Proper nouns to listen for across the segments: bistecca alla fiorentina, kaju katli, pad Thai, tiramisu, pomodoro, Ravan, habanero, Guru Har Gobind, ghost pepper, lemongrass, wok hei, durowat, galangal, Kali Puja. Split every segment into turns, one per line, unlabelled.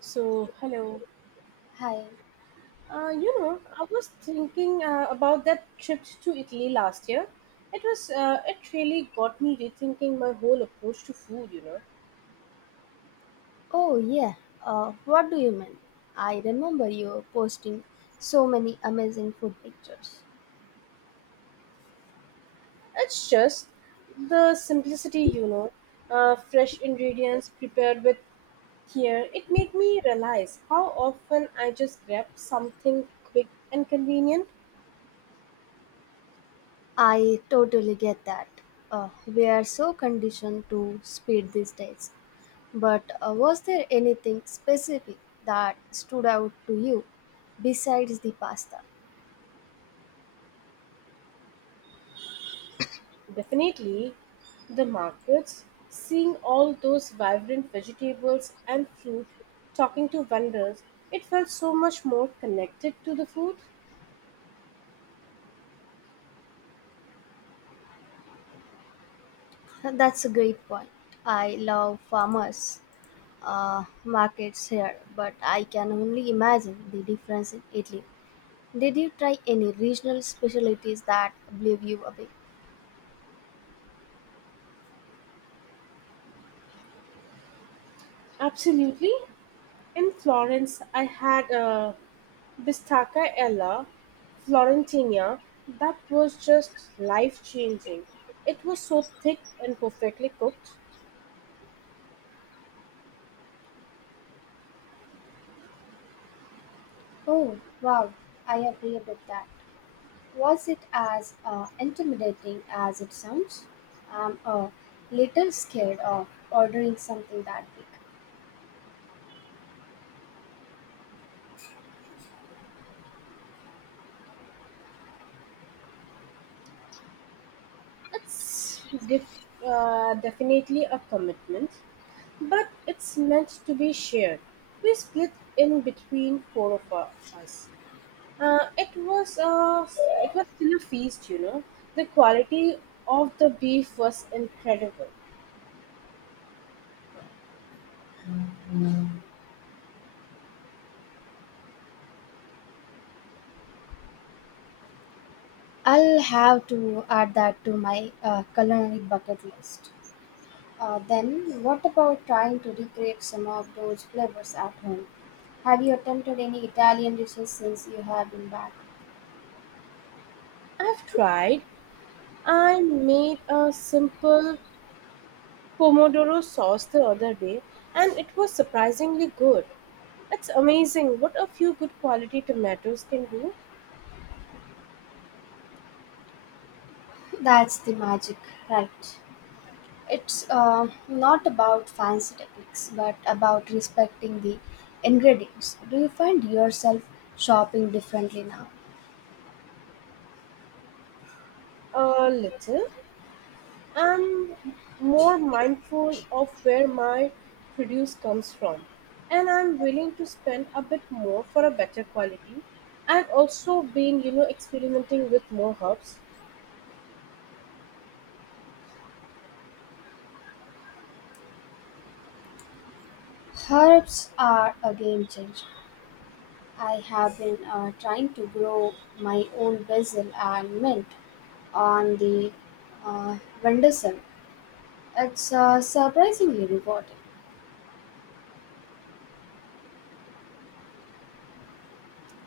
So, hello.
Hi.
I was thinking about that trip to Italy last year. It really got me rethinking my whole approach to food.
Oh, yeah. What do you mean? I remember you posting so many amazing food pictures.
It's just the simplicity, fresh ingredients prepared with care. It made me realize how often I just grab something quick and convenient.
I totally get that. We are so conditioned to speed these days. But was there anything specific that stood out to you besides the pasta?
Definitely, the markets, seeing all those vibrant vegetables and fruit, talking to vendors, it felt so much more connected to the food.
That's a great point. I love farmers' markets here, but I can only imagine the difference in Italy. Did you try any regional specialties that blew you away?
Absolutely. In Florence, I had a bistacca ella florentina that was just life changing. It was so thick and perfectly cooked.
Oh, wow, I agree about that. Was it as intimidating as it sounds? I'm a little scared of ordering something that big.
It's definitely a commitment, but it's meant to be shared. We split in between four of us. Uh, it was uh, it was still a feast. The quality of the beef was incredible.
I'll have to add that to my culinary bucket list. Then, what about trying to recreate some of those flavors at home? Have you attempted any Italian dishes since you have been back?
I've tried. I made a simple pomodoro sauce the other day, and it was surprisingly good. It's amazing what a few good quality tomatoes can do.
That's the magic, right? It's not about fancy techniques, but about respecting the ingredients. Do you find yourself shopping differently now?
A little I'm more mindful of where my produce comes from, and I'm willing to spend a bit more for a better quality. I've also been experimenting with more herbs.
Herbs are a game changer. I have been trying to grow my own basil and mint on the uh, windowsill. It's surprisingly rewarding.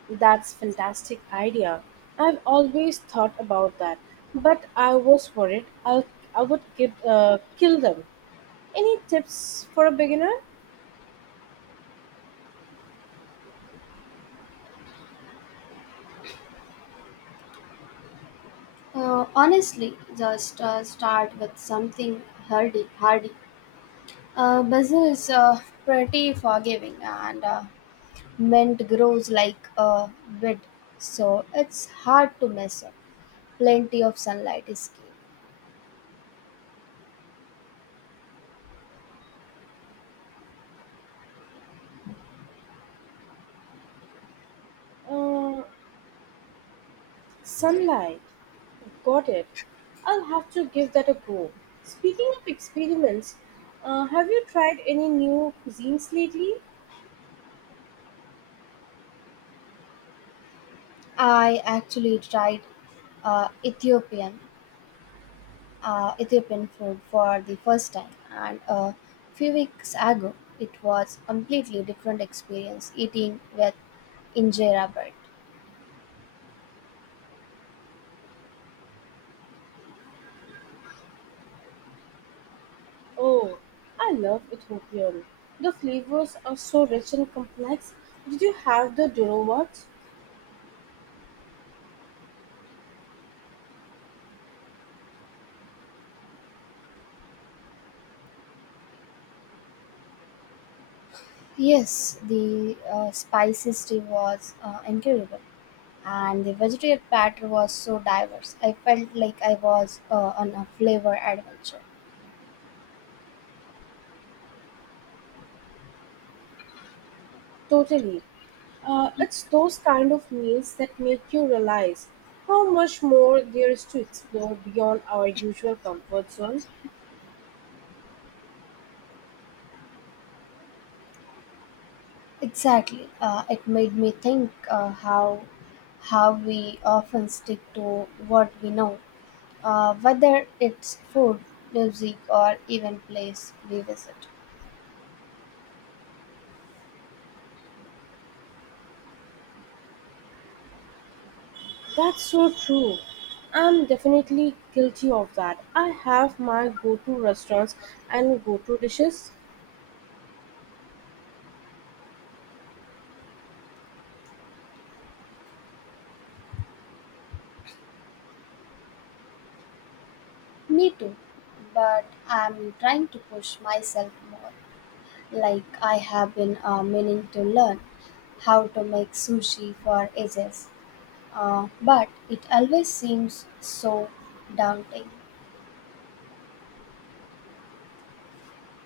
That's fantastic idea. I've always thought about that, but I was worried I would give kill them. Any tips for a beginner?
Honestly, just start with something hardy. Basil is pretty forgiving and mint grows like a weed, so it's hard to mess up. Plenty of sunlight is key.
Uh, Sunlight. Got it. I'll have to give that a go. Speaking of experiments, have you tried any new cuisines lately?
I actually tried uh, Ethiopian uh, Ethiopian food for the first time, and a few weeks ago, it was completely different experience eating with injera bread.
Oh, I love Ethiopian. The flavors are so rich and complex. Did you have the durowat?
Yes, the spicy stew was incredible. And the vegetarian platter was so diverse. I felt like I was on a flavor adventure.
Totally. It's those kind of meals that make you realize how much more there is to explore beyond our usual comfort zone.
Exactly, it made me think how we often stick to what we know, whether it's food, music, or even place we visit.
That's so true. I'm definitely guilty of that. I have my go to restaurants and go to dishes.
Me too, but I'm trying to push myself more. Like I have been meaning to learn how to make sushi for ages. But it always seems so daunting.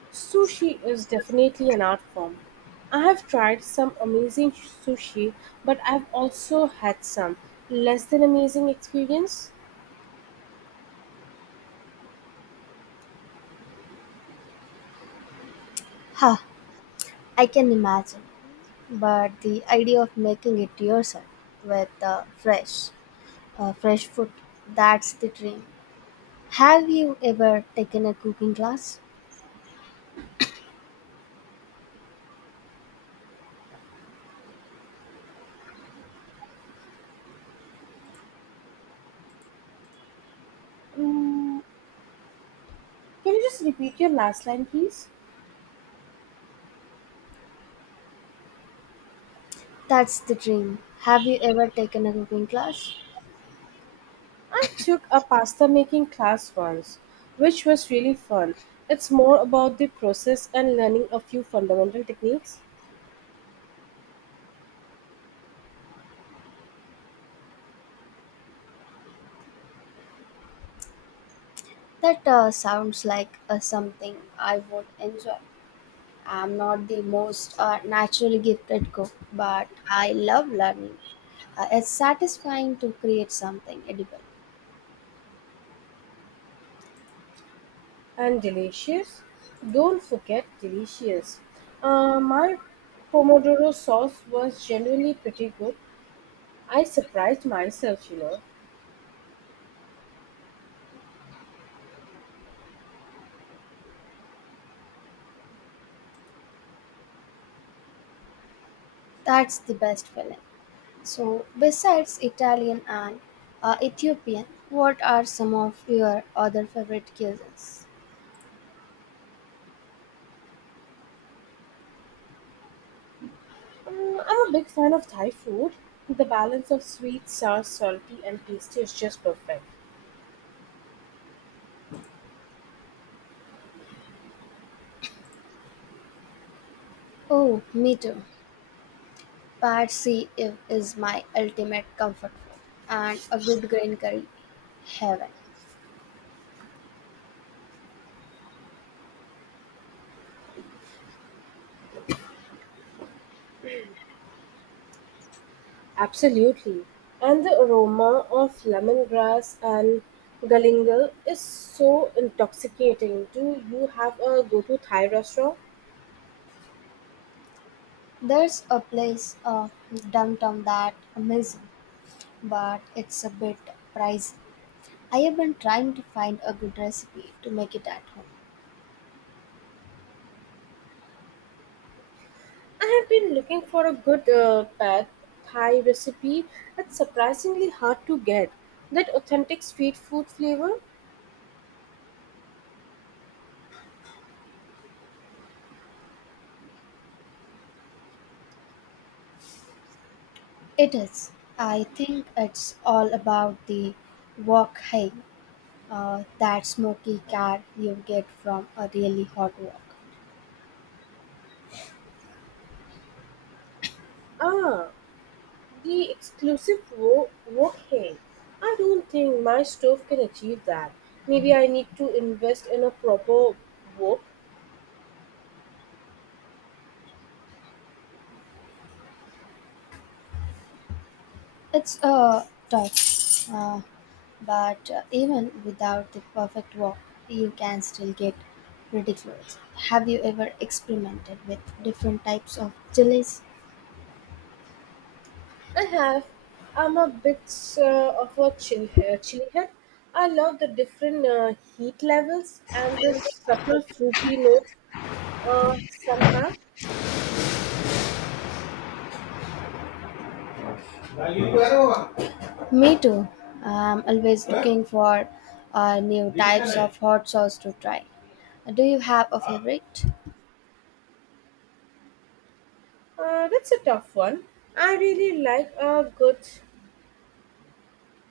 Sushi is definitely an art form. I have tried some amazing sushi, but I've also had some less than amazing experience.
Huh, I can imagine. But the idea of making it yourself with fresh food, that's the dream. Have you ever taken a cooking class?
Mm, can you just repeat your last line, please?
That's the dream. Have you ever taken a cooking class?
I took a pasta making class once, which was really fun. It's more about the process and learning a few fundamental techniques.
That sounds like something I would enjoy. I'm not the most naturally gifted cook, but I love learning. It's satisfying to create something edible.
And delicious? Don't forget delicious. My Pomodoro sauce was genuinely pretty good. I surprised myself.
That's the best feeling. So, besides Italian and Ethiopian, what are some of your other favorite cuisines?
I'm a big fan of Thai food. The balance of sweet, sour, salty, and tasty is just perfect.
Oh, me too. Patsy if is my ultimate comfort food, and a good green curry, heaven.
Absolutely. And the aroma of lemongrass and galingal is so intoxicating. Do you have a go to Thai restaurant?
There's a place downtown that amazing. But it's a bit pricey. I have been trying to find a good recipe to make it at home.
I have been looking for a good pad Thai recipe. It's surprisingly hard to get. That authentic street food flavor?
It is. I think it's all about the wok hai, that smoky car you get from a really hot wok.
Ah, the exclusive wok hang. I don't think my stove can achieve that. Maybe I need to invest in a proper wok.
It's a tough, but even without the perfect wok, you can still get pretty close. Have you ever experimented with different types of chilies?
I have. I'm a bit of a chili head. I love the different heat levels and the subtle fruity notes somehow.
Me too. I'm always looking for new types of hot sauce to try. Do you have a favorite?
That's a tough one. I really like a good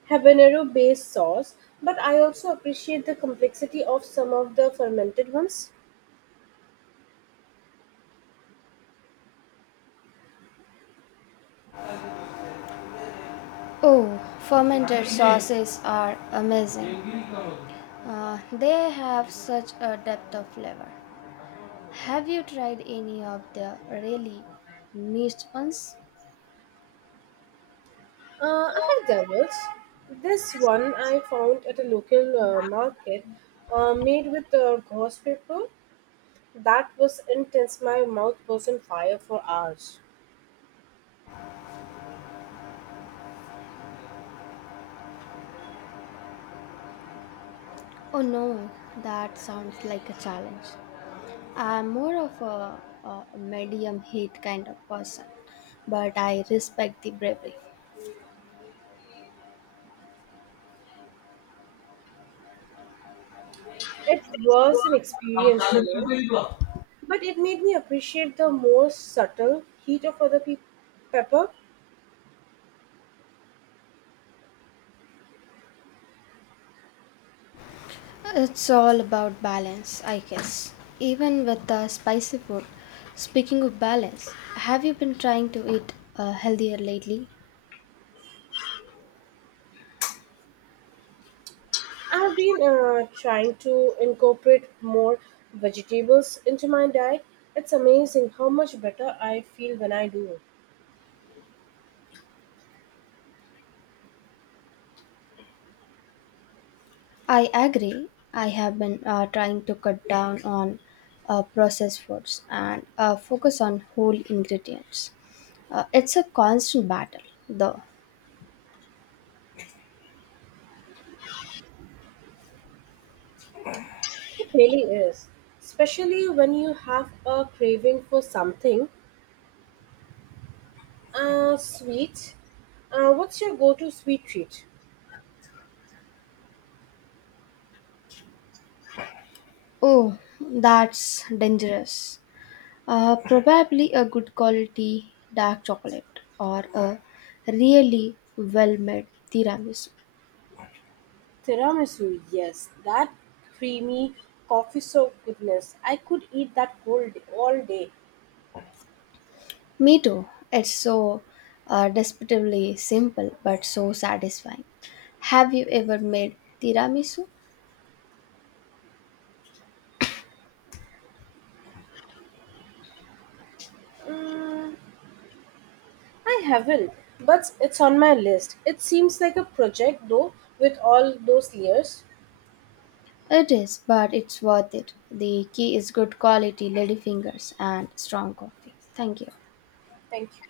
habanero based sauce, but I also appreciate the complexity of some of the fermented ones.
Oh, fermented sauces are amazing. They have such a depth of flavor. Have you tried any of the really niche ones?
I have doubles. This one I found at a local market made with ghost pepper. That was intense. My mouth was on fire for hours.
Oh no, that sounds like a challenge. I'm more of a medium heat kind of person, but I respect the bravery.
It was an experience, but it made me appreciate the more subtle heat of pepper.
It's all about balance, I guess. Even with the spicy food. Speaking of balance, have you been trying to eat healthier lately?
I've been trying to incorporate more vegetables into my diet. It's amazing how much better I feel when I do.
I agree. I have been trying to cut down on processed foods and focus on whole ingredients. It's a constant battle, though.
It really is, especially when you have a craving for something sweet. What's your go-to sweet treat?
Oh, that's dangerous. Probably a good quality dark chocolate or a really well made tiramisu.
Tiramisu, yes, that creamy coffee soaked goodness. I could eat that whole day, all day.
Me too. It's so desperately simple but so satisfying. Have you ever made tiramisu?
Mm, I haven't, but it's on my list. It seems like a project though, with all those layers.
It is, but it's worth it. The key is good quality lady fingers and strong coffee. Thank you.
Thank you.